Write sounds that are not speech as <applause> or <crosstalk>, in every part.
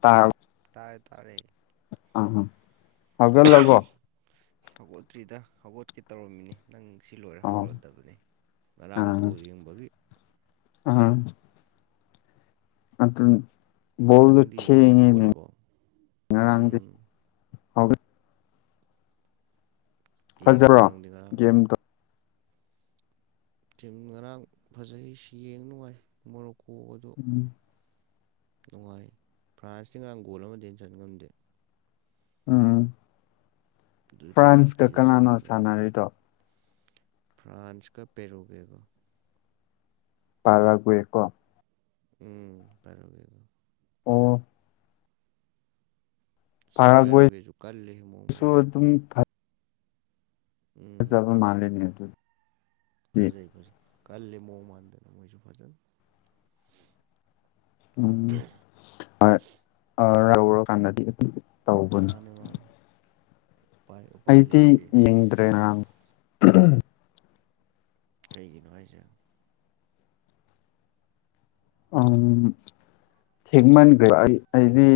ꯇꯥ ꯇꯥꯔꯦ ꯇꯥꯔꯦ ꯎꯝ ꯍꯝ ꯍꯧꯒꯠꯂꯕꯣ ꯑꯁ ꯒꯣꯠꯇ꯭ꯔꯤꯗ ꯍꯧꯒꯠꯀꯦ ꯇꯧꯔꯝꯃꯤꯅꯤ ꯅꯪ ꯁꯤ ꯂꯣꯏꯔ ꯑꯣ ꯍꯧꯔꯛꯑꯗꯕꯅꯤ ꯉꯔꯥꯡ ꯕꯣꯜ ꯌꯦꯡꯕꯒꯤ ꯎꯝ ꯑꯣꯗꯨ ꯕꯣꯜꯗꯣ ꯅꯪꯗꯤ ꯊꯦꯡꯉꯦꯅꯦ ꯍꯧꯒꯠꯂꯕꯣ ꯉꯔꯥꯡꯗꯤ ꯎꯝ ꯍꯧꯒ ꯌꯦꯡꯗ꯭ꯔꯣ ꯐꯖꯕ꯭ꯔꯣ ꯅꯪꯗꯤ ꯉꯔꯥꯡ ꯒꯦꯝꯗꯣ ꯇꯤꯝ ꯉꯔꯥꯡ ꯐꯖꯩꯁꯤ ꯌꯦꯡ ꯅꯨꯡꯉꯥꯏ ꯃꯣꯔꯣꯛꯀꯣꯒꯗꯣ ꯎꯝ ꯅꯨꯡꯉꯥꯏ ꯐ꯭ꯔꯥꯟꯁꯇ ꯉꯔꯥꯡ ꯒꯣꯜ ꯑꯃꯗ ꯍꯦꯟ ꯆꯟ ꯉꯝꯗꯦ ꯎꯝ ꯑꯗꯨ ꯐ꯭ꯔꯥꯟꯁꯀ ꯄꯦꯅꯥꯜꯇꯤꯗ ꯀꯅꯥꯅꯣ ꯆꯟꯕꯅꯦ ꯉꯔꯥꯡ ꯁꯥꯟꯅꯔꯤꯗꯣ ꯐ꯭ꯔꯥꯟꯁꯀ ꯄꯦꯔꯣꯒꯦꯒꯣ <unintelligible> ꯎꯝ ꯄꯥꯔꯥꯒꯌꯦꯒ ꯑꯣ ꯁꯨ ꯄꯥꯔꯥꯒ꯭ꯋꯦꯁꯨ ꯄꯔꯒꯦꯁꯨ ꯀꯜꯂꯦꯍꯦ ꯃꯋꯣꯡ ꯃꯥꯟꯗꯅ ꯑꯗꯨꯝ ꯎꯝ ꯐꯖꯕ ꯃꯥꯜꯂꯤꯅꯦ ꯑꯗꯨ ꯐꯖꯩ ꯐꯖꯩ ꯀꯜꯂꯤ ꯃꯑꯣꯡ ꯃꯥꯟꯗꯅ ꯃꯣꯏꯁꯨ ꯐꯖꯅ ꯎꯝ <unintelligible> ꯀꯥꯟꯅꯗꯤ ꯃꯥꯅꯦ ꯃꯥꯅꯦ ꯎꯄꯥꯏ ꯎꯄꯥꯏ ꯑꯩꯗꯤ ꯂꯩꯇꯦ ꯌꯦꯡꯗ꯭ꯔꯦ ꯉꯔꯥꯡ ꯀꯩꯒꯤꯅꯣ ꯍꯥꯏꯁꯦ ꯎꯝ ꯊꯦꯡꯃꯟꯈ꯭ꯔꯦꯕ ꯑꯩ ꯑꯩꯗꯤ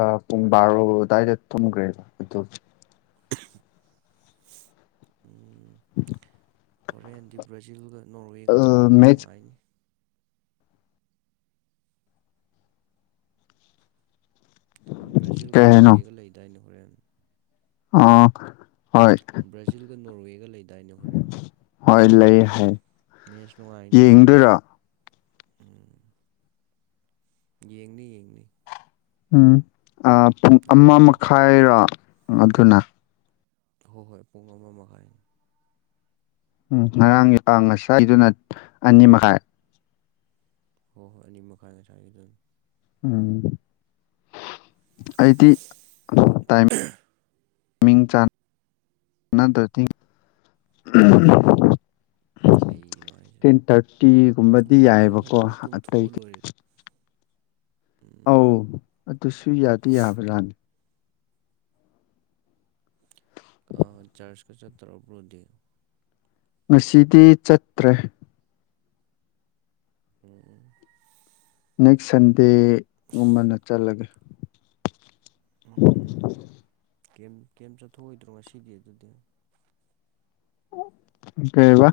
ꯑ ꯄꯨꯡ ꯕꯥꯔꯣ ꯑꯗꯨꯗꯥꯋꯥꯏꯗ ꯊꯨꯝꯈ꯭ꯔꯦꯕ ꯑꯗꯨ ꯍꯣꯔꯦꯟꯗꯤ ꯕ꯭ꯔꯥꯖꯤꯜꯒ ꯅꯣꯔꯋꯦꯒ ꯃꯦꯠꯁ ꯅꯨꯡꯉꯥꯏꯅꯤ ꯀꯩ ꯕ꯭ꯔꯥꯖꯤꯜꯒ ꯅꯣꯔꯋꯦꯒ ꯂꯩꯗꯥꯏꯅꯦ ꯍꯣꯔꯦꯟ ꯑꯣ ꯕ꯭ꯔꯥꯖꯤꯜꯒ ꯅꯣꯔꯋꯦꯒ ꯂꯩꯗꯥꯏꯅ ꯍꯣꯔꯦꯟ ꯍꯣꯏ ꯂꯩ ꯍꯥꯏ ꯃꯦꯁ ꯅꯨꯡꯉꯥꯏꯅꯤ ꯑꯗꯨꯝ ꯌꯦꯡꯗꯣꯏꯔꯣ ꯎꯝ ꯌꯦꯡꯅꯤ ꯌꯦꯡꯅꯤ ꯎꯝ ꯄꯨꯡ ꯑꯃ ꯌꯦꯡꯗꯣꯏꯅꯤ ꯃꯈꯥꯏꯔꯣ ꯑꯗꯨꯅ ꯍꯣꯏ ꯍꯣꯏ ꯄꯨꯡ ꯑꯃ ꯃꯈꯥꯏꯅꯤ ꯎꯝ ꯉꯔꯥꯡꯒꯤ ꯉꯁꯥꯢ ꯑꯩꯗꯨꯅ ꯑꯅꯤ ꯃꯈꯥꯏ ꯍꯣꯏ ꯍꯣꯏ ꯑꯅꯤ ꯃꯈꯥꯢ ꯉꯁꯥꯏꯒꯤꯗꯨꯅ ꯎꯝ ꯑꯩꯗꯤ <unintelligible> ꯃꯤꯡ ꯆꯥꯟ ꯅꯗ꯭ꯔꯥꯗꯤ ꯎꯝ ꯀꯩꯒꯤꯅꯣ ꯍꯥꯏꯁꯦ ꯇꯦꯟ ꯊꯥꯔꯇꯤꯒꯨꯝꯕꯗꯤ ꯅꯨꯡꯊꯤꯟꯗ ꯌꯥꯏꯌꯦꯕꯀꯣ ꯐꯖꯅ ꯑꯇꯩ ꯇꯨꯝꯊꯣꯛꯑ ꯂꯣꯏꯔꯦ ꯎꯝ ꯑꯧ ꯑꯗꯨꯁꯨ ꯌꯥꯗꯤ ꯌꯥꯕ ꯖꯥꯅꯤ ꯑꯥ ꯆꯔꯥꯁꯀ ꯆꯠꯇꯔꯥ ꯕ꯭ꯔꯣꯗꯤ ꯉꯁꯤꯗꯤ ꯆꯠꯇ꯭ꯔꯦ ꯎꯝ ꯅꯦꯛꯁ ꯁꯟꯗꯦ ꯒꯨꯝꯕꯅ ꯆꯠꯂꯒꯦ ꯎꯝ ꯀꯩꯝ ꯀꯩꯝ ꯆꯠꯊꯣꯛꯑꯣꯏꯗ꯭ꯔꯣ ꯉꯁꯤꯗꯤ ꯑꯗꯨꯗꯤ ꯀꯩꯑꯥꯕ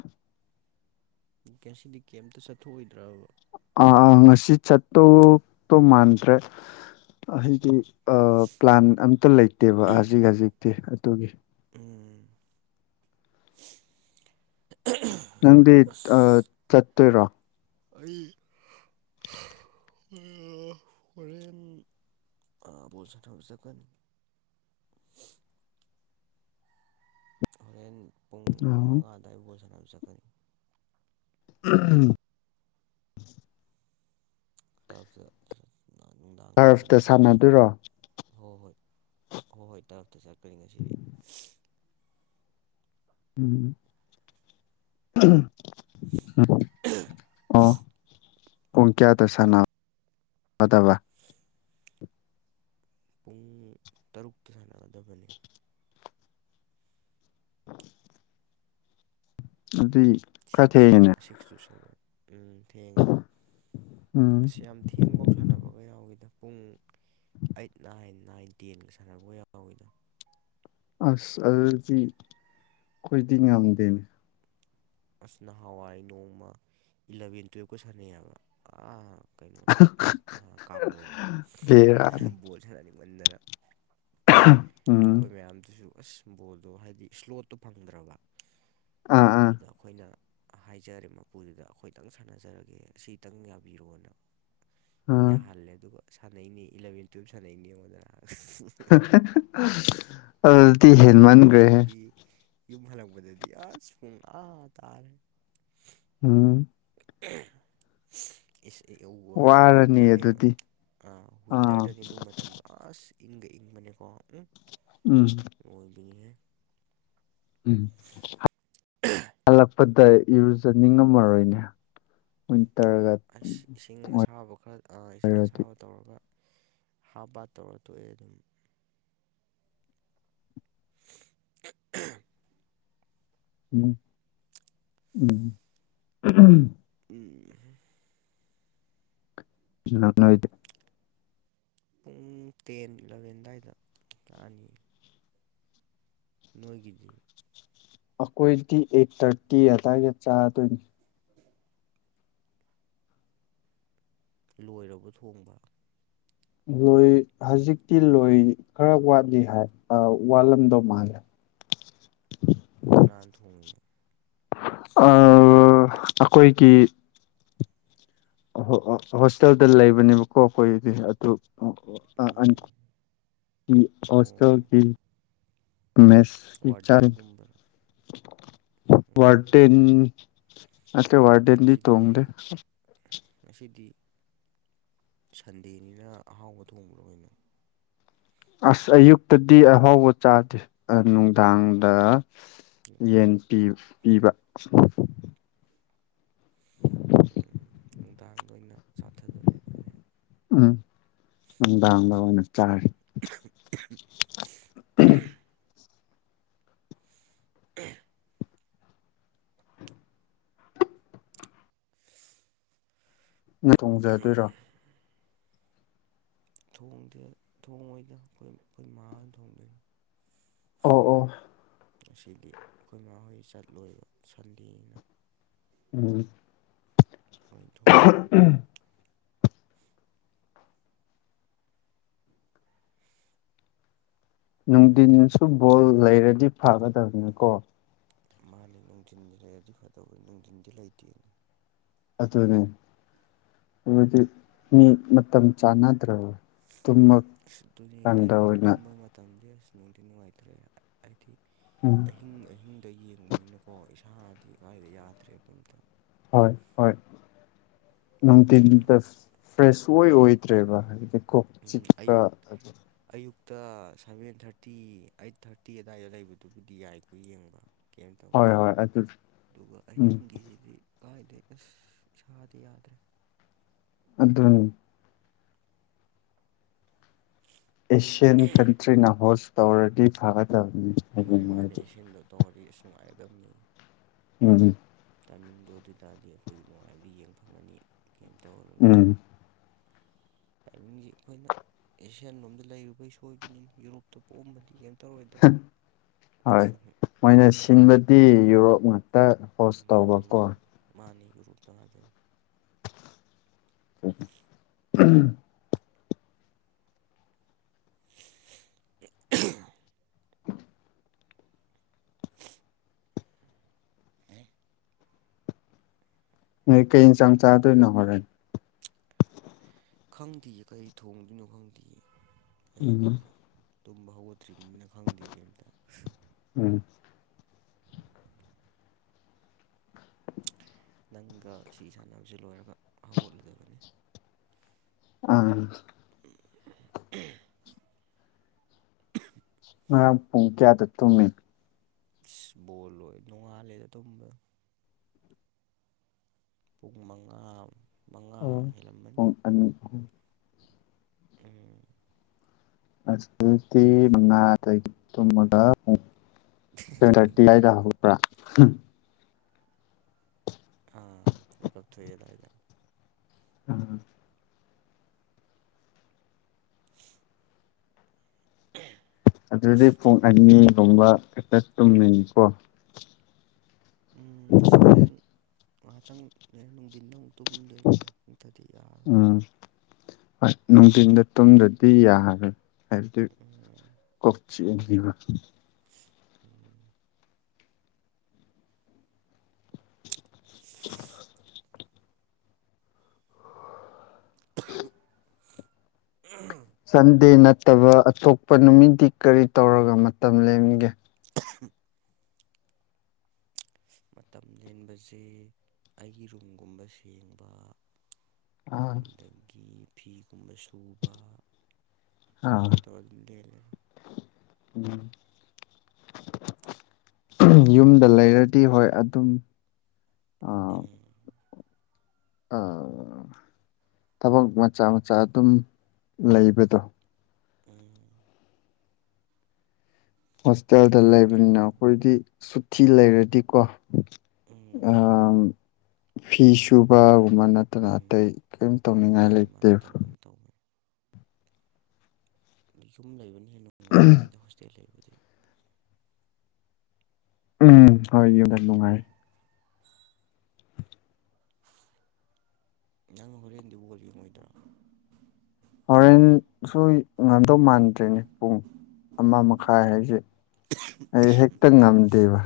ꯉꯁꯤꯗꯤ ꯀꯩꯝꯇ ꯆꯠꯊꯣꯛꯑꯣꯏꯗ꯭ꯔꯕ ꯑꯥ ꯑꯥ ꯉꯁꯤ ꯆꯠꯇꯧ ꯇꯧ ꯃꯥꯟꯗ꯭ꯔꯦ ꯍꯥꯏꯗꯤ ꯑꯥ ꯄ꯭ꯂꯥꯟ ꯑꯝꯇ ꯂꯩꯇꯦꯕ ꯍꯧꯖꯤꯛ ꯍꯧꯖꯤꯛꯇꯤ ꯑꯗꯨꯒꯤ ꯎꯝ ꯅꯪꯗꯤ ꯑꯥ ꯆꯠꯇꯣꯏꯔꯣ ꯑꯩ ꯍꯥ ꯍꯣꯔꯦꯟ ꯑꯥ ꯕꯣꯜ ꯁꯥꯟꯅꯕ ꯆꯠꯀꯅꯤ ꯍꯣꯔꯦꯟ ꯄꯨꯡ ꯃꯉꯥ ꯑꯗꯨꯋꯥꯢ ꯕꯣꯜ ꯁꯥꯟꯅꯕ ꯆꯠꯀꯅꯤ ꯎꯝ ꯇꯔꯥꯞꯇ ꯇꯔꯥꯞꯇ ꯁꯥꯟꯅꯗꯣꯏꯔꯣ ꯍꯣꯏ ꯍꯣꯏ ꯍꯣꯏ ꯍꯣꯏ ꯇꯔꯥꯞꯇ ꯆꯠꯀꯅꯤ ꯉꯁꯤꯗꯤ ꯎꯝ ꯑꯥ ꯑꯣ ꯄꯨꯡ ꯀꯌꯥꯗ ꯁꯥꯟꯅꯒꯗꯕ ꯄꯨꯡ ꯇꯔꯨꯛꯇ ꯁꯥꯟꯅꯒꯗꯕꯅꯤ <inaudible> ꯑꯗꯨꯗꯤ ꯈꯔ ꯁꯤꯛꯁ ꯊꯦꯡꯉꯤꯅꯦ ꯁꯤꯛꯁ ꯇꯨ ꯁꯚꯦꯟ ꯎꯝ ꯊꯦꯡꯉꯦ ꯎꯝ ꯑꯁꯤ ꯌꯥꯝ ꯊꯦꯡꯄꯥꯎ ꯁꯥꯟꯅꯕꯒ ꯌꯥꯎꯢꯗ ꯄꯨꯡ ꯑꯩꯠ ꯅꯥꯏꯟ ꯅꯥꯏꯟ ꯇꯦꯟꯒ ꯁꯥꯟꯅꯕꯒ ꯌꯥꯎꯋꯤꯗ ꯑꯁ ꯑꯗꯨꯗꯤ ꯑꯩꯈꯣꯏꯗꯤ ꯉꯝꯗꯦꯅꯦ ꯑꯁ ꯅꯍꯥꯟꯋꯥꯏ ꯅꯣꯡꯃ ꯏꯂꯚꯦꯟ ꯇꯨꯌꯦꯜꯞꯀ ꯁꯥꯟꯅꯩ ꯍꯥꯢꯕ ꯑꯥ ꯀꯩꯅꯣꯗ ꯀꯥꯒꯣꯗ ꯕꯦꯔꯥꯅꯤ ꯕꯣꯜ ꯁꯥꯟꯅꯅꯤꯡꯃꯟꯗꯅ <unintelligible> ꯑꯩꯈꯣꯏ ꯃꯌꯥꯝꯗꯨꯁꯨ ꯑꯁ ꯕꯣꯜꯗꯣ ꯍꯥꯏꯗꯤ ꯁ꯭ꯂꯣꯠꯇꯣ ꯐꯪꯗ꯭ꯔꯕ ꯑꯥ ꯑꯥ ꯑꯗꯨꯗ ꯑꯩꯈꯣꯏꯅ ꯍꯥꯏꯖꯔꯦ ꯃꯄꯨꯗꯨꯗ ꯑꯩꯈꯣꯏꯗꯪ ꯁꯥꯟꯅꯖꯔꯒꯦ ꯑꯁꯤꯇꯪ ꯌꯥꯕꯤꯔꯣꯅ ꯑꯥ ꯌꯥꯍꯜꯂꯦ ꯑꯗꯨꯒ ꯁꯥꯟꯅꯩꯅꯦ ꯏꯂꯚꯦꯟ ꯇꯨꯌꯦꯜꯞ ꯁꯥꯟꯅꯩꯅꯦ ꯌꯦꯡꯉꯣꯗꯅ ꯑꯗꯨꯗꯤ ꯌꯨꯝ ꯍꯦꯟꯃꯟꯒ꯭ꯔꯦꯍꯦ ꯍꯜꯂꯛꯄꯗꯗꯤ ꯌꯨꯝ ꯍꯜꯂꯛꯄꯗꯗꯤ ꯑꯁ ꯄꯨꯡ ꯑꯥ ꯇꯥꯔꯦ ꯎꯝ <unintelligible> ꯏꯁ ꯋꯥꯔꯅꯤ ꯋꯤꯟꯇꯔꯅꯦꯕ ꯑꯗꯨꯗꯤ ꯑꯥ ꯋꯤꯟꯇꯔꯗꯅꯦ ꯑꯗꯨ ꯃꯇꯝꯗꯣ ꯑꯁ ꯏꯪꯒ ꯏꯪꯕꯅꯦꯀꯣ ꯎꯝ ꯎꯝ ꯑꯣꯏꯕꯅꯤꯍꯦ ꯎꯝ ꯍꯜꯂꯛꯄꯗ ꯏꯔꯨꯖꯅꯤꯡꯉꯝꯃꯔꯣꯏꯅꯦ ꯋꯤꯟꯇꯔꯒ ꯑꯩꯁ ꯏꯁꯤꯡ ꯑꯁꯥꯕ ꯈꯔ ꯏꯁꯤꯡ ꯑꯣꯏꯔꯗꯤ ꯑꯁꯥꯕꯗ ꯇꯧꯔꯒ ꯍꯥꯞ ꯕꯥꯠ ꯇꯧꯔꯥ ꯇꯣꯛꯑꯦ ꯑꯗꯨꯝ <unintelligible> ꯎꯝ ꯎꯝ ꯎꯝ ꯅꯛ ꯅꯣꯏꯗꯦ ꯄꯨꯡ ꯇꯦꯟ ꯏꯂꯚꯦꯟ ꯑꯗꯨꯋꯥꯏꯗ ꯂꯥꯛꯑꯅꯤ ꯅꯣꯏꯒꯤꯗꯤ ꯑꯩꯈꯣꯏꯗꯤ ꯑꯩꯠ ꯊꯥꯔꯇꯤ ꯑꯗꯨꯋꯥꯏꯗ ꯆꯥꯗꯣꯏꯅꯤ <unintelligible> ꯂꯣꯏꯔꯕꯣ ꯊꯣꯡꯕ ꯂꯣꯏ ꯍꯧꯖꯤꯛꯇꯤ ꯂꯣꯏ ꯈꯔꯥ ꯋꯥꯠꯂꯤ ꯍꯥꯏ ꯋꯥꯠꯂꯝꯗꯣ ꯃꯥꯜꯂꯦ ꯀꯅꯥꯅ ꯊꯣꯡꯉꯤꯅꯣ ꯑꯥ ꯑꯩꯈꯣꯏꯒꯤ ꯍꯣꯁꯇꯦꯜꯗ ꯂꯩꯕꯅꯦꯕꯀꯣ ꯑꯩꯈꯣꯏꯗꯤ ꯑꯗꯨ ꯑꯣ ꯎꯝ ꯑꯣ ꯍꯣꯁꯇꯦꯜꯒꯤ ꯃꯦꯁꯀꯤ ꯆꯥꯔꯦ ꯋꯥꯔꯗꯦꯟꯒꯨꯝꯕꯔꯣ ꯎꯝ ꯋꯥꯔꯗꯦꯟ ꯑꯈꯣꯏ ꯋꯥꯔꯗꯦꯟꯗꯤ ꯉꯁꯤꯗꯤ ꯇꯣꯡꯗꯦ ꯉꯁꯤꯗꯤ ꯁꯟꯗꯦꯅꯤꯅ ꯑꯍꯥꯎꯕ ꯊꯣꯡꯕ꯭ꯔꯣ ꯀꯩꯅꯣ ꯑꯁ ꯑꯌꯨꯛꯇꯗꯤ ꯑꯍꯥꯎꯕ ꯆꯥꯗꯦ ꯅꯨꯡꯗꯥꯡꯗ ꯌꯦꯟ ꯄꯤ ꯄꯤꯕ ꯅꯨꯡꯗꯥꯡꯗ ꯑꯣꯏꯅ ꯆꯥꯊꯗꯣꯔꯦ ꯑꯗꯨꯗꯤ ꯎꯝ ꯅꯨꯡꯗꯥꯡ ꯑꯣꯏꯅ ꯆꯥꯔꯤ <inaudible> <inaudible> ꯅ ꯊꯣꯡꯖꯥꯗꯣꯏꯔꯣ ꯊꯣꯡꯗꯦ ꯊꯣꯡꯉꯣꯏꯗ ꯑꯩꯈꯣꯏ ꯑꯩꯈꯣꯏ ꯃꯥ ꯍꯣꯏꯅꯥ ꯊꯣꯡꯗꯣꯏꯅꯤ ꯑꯣ ꯑꯣ ꯉꯁꯤꯗꯤ ꯑꯩꯈꯣꯏ ꯃꯥꯍꯣꯏ ꯆꯠꯂꯣꯏꯕ ꯁꯟꯗꯦꯅꯤꯅꯥ ꯎꯝ ꯃꯣꯏꯟ ꯊꯣꯡꯗꯣꯏꯅꯤ ꯅꯨꯡꯊꯤꯟꯗꯥꯁꯨ ꯕꯣꯜ ꯂꯩꯔꯗꯤ ꯐꯒꯗꯕꯅꯤꯀꯣ ꯃꯥꯅꯤ ꯅꯨꯡꯊꯤꯟꯁꯤ ꯂꯩꯔꯗꯤ ꯐꯗꯧꯕꯅꯤ ꯅꯨꯡꯊꯤꯟꯗꯤ ꯂꯩꯇꯦꯅꯦ ꯑꯗꯨꯅꯦ ꯑꯗꯨꯗꯤ ꯃꯤ ꯃꯇꯝ ꯆꯥꯅꯗ꯭ꯔꯕ ꯑꯗꯨꯃꯛ ꯑꯁ ꯑꯗꯨꯅꯦ ꯇꯥꯏꯃꯤꯡ ꯇꯨꯝꯕꯩ ꯃꯇꯝꯗꯤ ꯑꯁ ꯅꯨꯡꯗꯤ ꯅꯨꯡꯉꯥꯏꯇ꯭ꯔꯦ ꯍꯥꯏꯗꯤ ꯎꯝ ꯑꯍꯤꯡ ꯑꯍꯤꯡꯗ ꯌꯦꯡꯕꯅꯤꯅꯀꯣ ꯏꯁꯥꯗꯤ ꯀꯥꯏꯗ ꯌꯥꯗ꯭ꯔꯦꯕ ꯑꯝꯇ ꯍꯣꯏ ꯍꯣꯏ ꯑꯗꯨꯅ ꯅꯨꯡꯇꯤꯟꯗ ꯐ꯭ꯔꯦꯁ ꯁꯨꯑꯣꯏ ꯑꯣꯏꯗ꯭ꯔꯦꯕ ꯍꯥꯏꯕꯗꯤ ꯀꯣꯛ ꯆꯤꯛꯄ ꯑꯌꯨꯛ ꯑꯗꯨ ꯑꯌꯨꯛꯇ ꯁꯚꯦꯟ ꯊꯥꯔꯇꯤ ꯑꯩꯠ ꯊꯥꯔꯇꯤ ꯑꯗꯥꯏꯗ ꯂꯩꯕꯗꯨꯕꯨꯗꯤ ꯌꯥꯏꯀꯣ ꯌꯦꯡꯕ ꯀꯩꯝ ꯍꯣꯏ ꯇꯧꯗꯦ ꯍꯣꯏ ꯑꯗꯨ ꯑꯗꯨꯒ ꯎꯝ ꯑꯍꯤꯡꯒꯤꯖꯤꯗꯤ ꯀꯥꯏꯗꯩ ꯑꯁ ꯏꯁꯥꯗꯤ ꯌꯥꯗ꯭ꯔꯦ ꯑꯗꯨꯅꯤ ꯑꯦꯁꯤꯌꯥꯟ ꯀꯟꯇ꯭ꯔꯤꯅ ꯍꯣꯁ ꯇꯧꯔꯗꯤ ꯐꯒꯗꯕꯅꯤ ꯃꯥꯅꯤ ꯍꯌꯦꯡ ꯃꯥꯅꯤ ꯍꯥꯏꯗꯤ ꯑꯦꯁꯤꯌꯟꯗꯣ ꯇꯧꯔꯗꯤ ꯏꯁ ꯉꯥꯏꯒꯗꯕꯅꯤꯍꯦ ꯎꯝ ꯇꯥꯏꯃꯤꯡꯗꯣ ꯑꯗꯨ ꯑꯣꯏ ꯇꯔꯗꯤ ꯑꯩꯈꯣꯏꯖꯨ ꯅꯨꯡꯉꯥꯏꯕꯗꯤ ꯌꯦꯡ ꯐꯪꯉꯅꯤ ꯀꯩꯝ ꯇꯧꯔꯔꯣꯏꯕ ꯎꯝ ꯇꯥꯏꯃꯤꯡꯖꯤ ꯑꯩꯈꯣꯏꯅ ꯑꯦꯁꯤꯌꯥꯟ ꯂꯣꯝꯗ ꯂꯩꯔꯨꯕꯩ ꯁꯣꯏꯕꯅꯤ ꯌꯨꯔꯣꯞꯇ ꯄꯣꯛꯑꯝꯕꯗꯤ ꯀꯩꯝ ꯇꯧꯔꯣꯏꯗꯕꯅꯤ ꯍꯣꯏ ꯃꯣꯏꯅ ꯁꯤꯟꯕꯗꯤ ꯌꯨꯔꯞ ꯉꯥꯛꯇ ꯍꯣꯁ ꯃꯥꯅꯦ ꯃꯥꯅꯦ ꯇꯧꯕꯀꯣ ꯃꯥꯅꯤ ꯌꯨꯔꯣꯞꯇ ꯉꯥꯛꯇꯅꯤ ꯎꯝ <inaudible> <inaudible> ꯅꯣꯏ ꯀꯩ ꯏꯟꯖꯥꯡ ꯆꯥꯗꯣꯏꯅꯣ ꯍꯣꯔꯦꯟ ꯈꯪꯗꯤꯌꯦ ꯀꯔꯤ ꯊꯣꯡꯗꯣꯏꯅꯣ ꯈꯪꯗꯤꯌꯦ ꯑꯩ ꯎꯝ ꯑꯗꯨꯗꯤ ꯇꯨꯝꯕ ꯍꯧꯒꯠꯇ꯭ꯔꯤꯕꯅꯤꯅ ꯈꯪꯗꯦ ꯀꯩꯝꯇ ꯎꯝ ꯅꯪꯒ ꯑꯁꯤ ꯁꯥꯟꯅꯕꯁꯤ ꯂꯣꯏꯔꯒ ꯍꯧꯒꯠꯂꯗꯕꯅꯤ ꯑꯝ <unintelligible> ꯉꯔꯥꯡ ꯄꯨꯡ ꯀꯌꯥꯗ ꯇꯨꯝꯃꯤ ꯏꯁ ꯕꯣꯜ ꯂꯣꯏ ꯅꯣꯡꯉꯥꯜꯂꯦꯗ ꯇꯨꯝꯕꯗ ꯄꯨꯡ ꯃꯉꯥ ꯃꯉꯥ ꯑꯣ ꯍꯦꯜꯂꯝꯃꯅꯤ ꯄꯨꯡ ꯑꯅꯤ ꯑꯍꯨꯝ ꯎꯝ ꯑꯁ ꯑꯗꯨꯗꯤ ꯃꯉꯥꯗꯒꯤ ꯇꯨꯝꯃꯒ ꯄꯨꯡ ꯁꯚꯦꯟ ꯊꯥꯔꯇꯤ ꯑꯗꯥꯏꯗ ꯍꯧꯕ꯭ꯔꯥ ꯑꯥ ꯃꯤꯀꯞ ꯊꯣꯛꯑꯦ ꯑꯗꯥꯏꯗ ꯎꯝ ꯍ ꯑꯗꯨꯗꯤ ꯄꯨꯡ ꯑꯅꯤꯒꯨꯝꯕ ꯈꯛꯇ ꯇꯨꯝꯃꯤꯅꯤꯀꯣ ꯎꯝ ꯁꯣꯔꯦꯟ ꯉꯍꯥꯛꯇꯪ ꯂꯩꯔ ꯅꯨꯡꯗꯤꯟꯗ ꯑꯃꯨꯛ ꯇꯨꯝꯗꯣꯏꯅꯤꯗ ꯅꯠꯇ꯭ꯔꯗꯤ ꯌꯥꯔꯣꯏ ꯑꯍ ꯅꯨꯡꯗꯤꯟꯗ ꯇꯨꯝꯗ꯭ꯔꯗꯤ ꯌꯥꯔꯔꯣꯏ ꯍꯥꯏꯕꯗꯤ ꯎꯝ ꯀꯣꯛ ꯆꯤꯛꯑꯅꯦꯕ ꯎꯝ <unintelligible> <unintelligible> ꯁꯟꯗꯦ ꯅꯠꯇꯕ ꯑꯇꯣꯞꯄ ꯅꯨꯃꯤꯠꯇꯗꯤ ꯀꯔꯤ ꯇꯧꯔꯒ ꯃꯇꯝ ꯂꯦꯟꯒꯦ <unintelligible> ꯃꯇꯝ ꯂꯦꯟꯕꯁꯤ ꯑꯩꯒꯤ ꯔꯨꯝꯒꯨꯝꯕ ꯁꯦꯡꯕ ꯑꯥ ꯑꯗꯒꯤ ꯐꯤꯒꯨꯝꯕ ꯁꯨꯕ ꯑꯗꯨꯃꯥꯏꯅ ꯇꯧꯔꯒ ꯂꯦꯜꯂꯦ ꯎꯝ ꯌꯨꯝꯗ ꯂꯩꯔꯗꯤ ꯍꯣꯏ ꯑꯗꯨꯝ ꯑꯥ ꯎꯝ ꯑꯥ ꯊꯕꯛ ꯃꯆꯥ ꯃꯆꯥ ꯑꯗꯨꯝ ꯂꯩꯕꯗꯣ ꯎꯝ ꯍꯣꯁꯇꯦꯜꯗ ꯑꯗꯨꯃꯥꯏꯅ ꯇꯧꯔ ꯂꯩꯕꯅꯤꯅ ꯑꯩꯈꯣꯏꯗꯤ ꯁꯨꯇꯤ ꯂꯩꯔꯗꯤꯀꯣ ꯎꯝ ꯑꯥ ꯐꯤ ꯁꯨꯕꯒꯨꯝꯕ ꯅꯠ ꯇꯅ ꯎꯝ ꯑꯇꯩ ꯀꯔꯤꯝ ꯇꯧꯅꯤꯡꯉꯥꯏ ꯃꯥꯅꯦ ꯃꯥꯅꯦ ꯂꯩꯇꯦꯕ ꯇꯧꯕꯅꯤ ꯇꯧꯕꯅꯤ ꯌꯨꯝ ꯂꯩꯕꯅ ꯍꯦꯟꯅ ꯅꯨꯡꯉꯥꯏꯔꯝꯅꯤꯗ ꯍꯣꯁꯇꯦꯜ ꯂꯩꯕꯨꯗꯤ ꯎꯝ ꯍꯣꯏ ꯌꯨꯝꯅ ꯅꯨꯡꯉꯥꯏ ꯅꯪ ꯍꯣꯔꯦꯟꯗꯤ ꯕꯣꯜ ꯌꯦꯡꯉꯣꯏꯗ꯭ꯔ ꯍꯣꯔꯦꯟꯁꯨ ꯉꯝꯗꯧ ꯃꯥꯟꯗ꯭ꯔꯦꯅꯦ ꯄꯨꯡ ꯑꯃ ꯃꯈꯥꯏ ꯍꯥꯏꯁꯦ ꯑꯩ ꯍꯦꯛꯇ ꯉꯝꯗꯦꯕ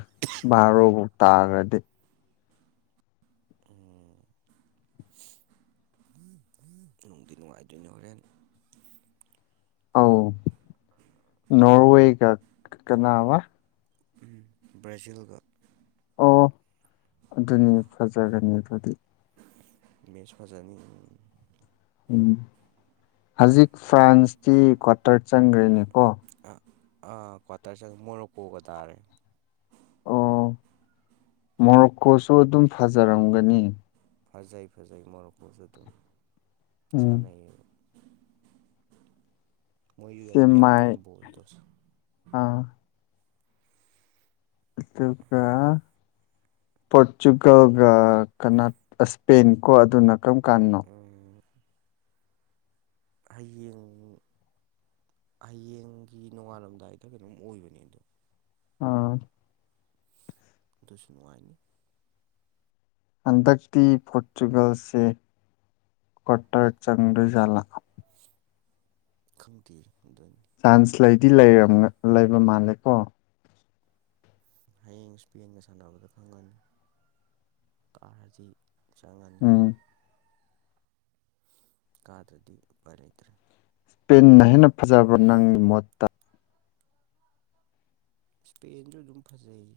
ꯕꯥꯔꯣꯕꯨ ꯇꯥꯈꯔꯗꯤ ꯎꯝ ꯅꯨꯡꯗꯤ ꯅꯨꯡꯉꯥꯏꯗꯣꯏꯅꯦ ꯍꯣꯔꯦꯟ ꯑꯧ ꯅꯣꯔꯋꯦꯒ ꯀꯅꯥꯕ ꯕ꯭ꯔꯖꯤꯜꯒ ꯑꯣ ꯑꯗꯨꯅꯤ ꯐꯖꯒꯅꯤ ꯑꯗꯨꯗꯤ ꯃꯦꯠꯁ ꯐꯖꯅꯤ ꯎꯝ ꯍꯧꯖꯤꯛ ꯐ꯭ꯔꯥꯟꯁꯇꯤ ꯀ꯭ꯋꯥꯇꯔ ꯆꯪꯈ꯭ꯔꯦꯅꯦꯀꯣ ꯑꯥ ꯀ꯭ꯋꯥꯇꯔ ꯆꯪꯉꯦ ꯃꯣꯔꯣꯀꯣꯒ ꯇꯥꯔꯦ ꯃꯣꯔꯣꯀꯣꯁꯨ ꯑꯗꯨꯝ ꯐꯖꯔꯝꯒꯅꯤ ꯐꯖꯩ ꯐꯖꯩ ꯃꯣꯔꯣꯀꯣꯁꯨꯨ ꯑꯗꯨꯝ ꯎꯝ ꯁꯥꯅꯩꯕ ꯃꯣꯏꯁꯨ ꯌꯥꯝ ꯁꯦꯃꯥꯏ ꯌꯥꯡꯉꯦ ꯕꯣꯜꯗꯨꯁꯨ ꯑꯥ ꯑꯗꯨꯒ ꯄꯣꯔꯇꯨꯒꯜꯒ ꯀꯅꯥ ꯏꯁꯄꯦꯟꯀꯣ ꯑꯗꯨꯅ ꯀꯔꯝ ꯀꯥꯟꯗꯅꯣ ꯍꯌꯦꯡ ꯍꯌꯦꯡꯒꯤ ꯅꯣꯡꯉꯥꯜꯂꯝꯗꯥꯏꯗ ꯀꯩꯅꯣꯝ ꯑꯣꯏꯕꯅꯦ ꯑꯗꯣ ꯑꯥ ꯑꯗꯨꯁꯨ ꯅꯨꯡꯉꯥꯏꯅꯤ ꯍꯟꯗꯛꯇꯤ ꯄꯣꯔꯇꯨꯒꯜꯁꯦ ꯀ꯭ꯋꯥꯇꯔ ꯆꯪꯗꯣꯏꯖꯥꯠꯂ ꯈꯪꯗꯦ ꯑꯗꯨꯗꯤ ꯆꯥꯟꯁ ꯂꯩꯗꯤ ꯂꯩꯔꯝ ꯂꯩꯕ ꯃꯥꯜꯂꯦꯀꯣ ꯍꯌꯦꯡ ꯏꯁꯄꯦꯟꯒ ꯁꯥꯟꯅꯕꯗ ꯈꯪꯒꯅꯤ ꯀꯥꯔꯗꯤ ꯆꯪꯉꯅꯤ ꯎꯝ ꯀꯥꯗ꯭ꯔꯗꯤ ꯎꯄꯥꯏ ꯂꯩꯇꯔꯦ ꯏꯁꯄꯦꯟꯅ ꯍꯦꯟꯅ ꯐꯖꯕꯔ ꯅꯪꯒꯤ ꯃꯣꯠꯇ ꯏꯁꯄꯦꯟꯁꯨ ꯑꯗꯨꯝ ꯐꯖꯩ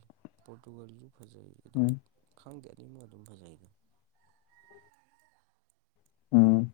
ꯄꯣꯔꯇꯨꯒꯜꯁꯨ ꯐꯖꯩ ꯑꯗꯣ ꯎꯝ ꯈꯪꯗꯦ ꯑꯗꯨꯝ ꯑꯗꯨꯝ ꯐꯖꯩꯗ ꯎꯝ